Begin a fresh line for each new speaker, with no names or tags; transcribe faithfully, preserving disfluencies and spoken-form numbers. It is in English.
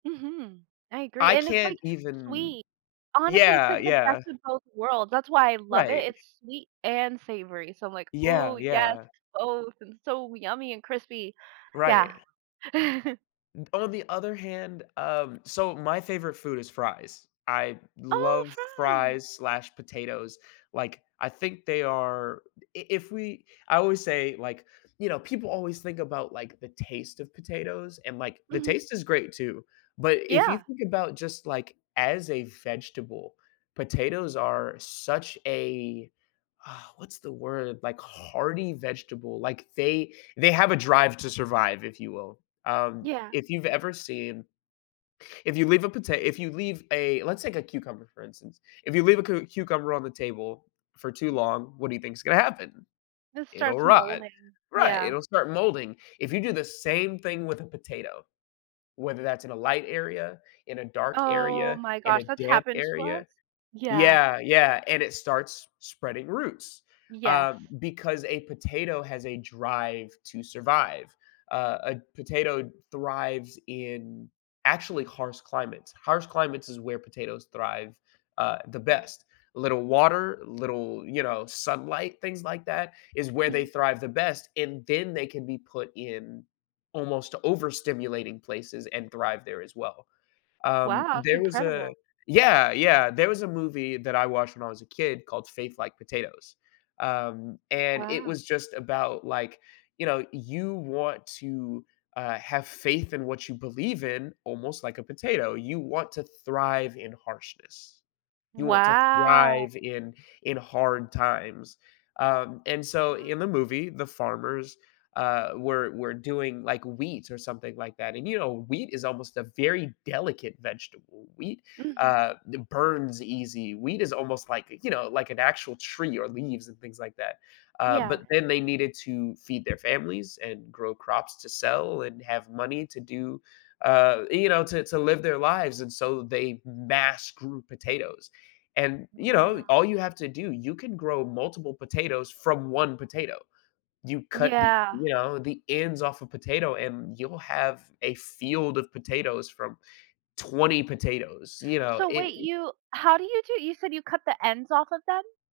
Mhm, I agree,
I
and it's,
can't
like,
even
sweet. Honestly, it's,
Yeah,
like, the best
yeah.
of both worlds, that's why I love it,
Right.
it's sweet and savory, so, I'm like, "Ooh,
Yeah
yes,
yeah.
both! And so yummy and crispy." Yeah.
Right. On the other hand Um, so my favorite food is fries. I
Oh,
love
fries!
fries/ slash potatoes, like, I think they are i if we I always say, like You know, people always think about, like, the taste of potatoes, and, like, the
Mhm.
taste is great, too, but if you
Yeah.
think about just like, as a vegetable, potatoes are such a What's the word? Like hearty vegetable, like they they have a drive to survive, if you will, um,
Yeah.
if you've ever seen If you leave a pota if you leave a let's take a cucumber, for instance. If you leave a cu cucumber on the table for too long, what do you thinks gonna happen?
It
It'll
starts
rot
molding,
Right,
yeah.
it'll start molding. If you do the same thing with a potato, whether that's in a light area, in a dark
Oh
area,
my
in
gosh,
a
that's
damp
happened to us?
area
Yeah.
Yeah yeah, and it starts spreading roots, uh,
Yes.
because a potato has a drive to survive. Uh, a potato thrives in actually harsh climates Harsh climates is where potatoes thrive, uh, the
Wow.
best. Little water, little, you know, sunlight, things like that is where they
Mhm.
thrive the best, and then they can be put in almost overstimulating places and thrive there as well. Um,
Wow, that's
there was a
incredible.
Yeah yeah, there was a movie that I watched when I was a kid called Faith Like Potatoes, um, and it
Wow.
was just about like, you know, you want to, uh, have faith in what you believe in almost like a potato, you want to thrive in harshness, you want to
Wow.
thrive in in hard times. Um, and so
[unintelligible]
in the movie, the farmers, uh, were were doing, like, wheat or something like that, and, you know, wheat is almost a very delicate vegetable. Wheat,
Mhm.
uh, it burns easy. Wheat is almost, like, you know, like an actual tree or leaves and things like that. Uh, but
Yeah.
then they needed to feed their families and grow crops to sell and have money to do uh, you know, to to live their lives, and so they mass grew potatoes. And, you know,
Wow.
all you have to do you can grow multiple potatoes from one potato. You cut the
Yeah.
you know, the ends off a potato, and you'll have a field of potatoes from twenty potatoes, you know,
So,
it
wait,
i
you how do you do you said you cut the ends off of them?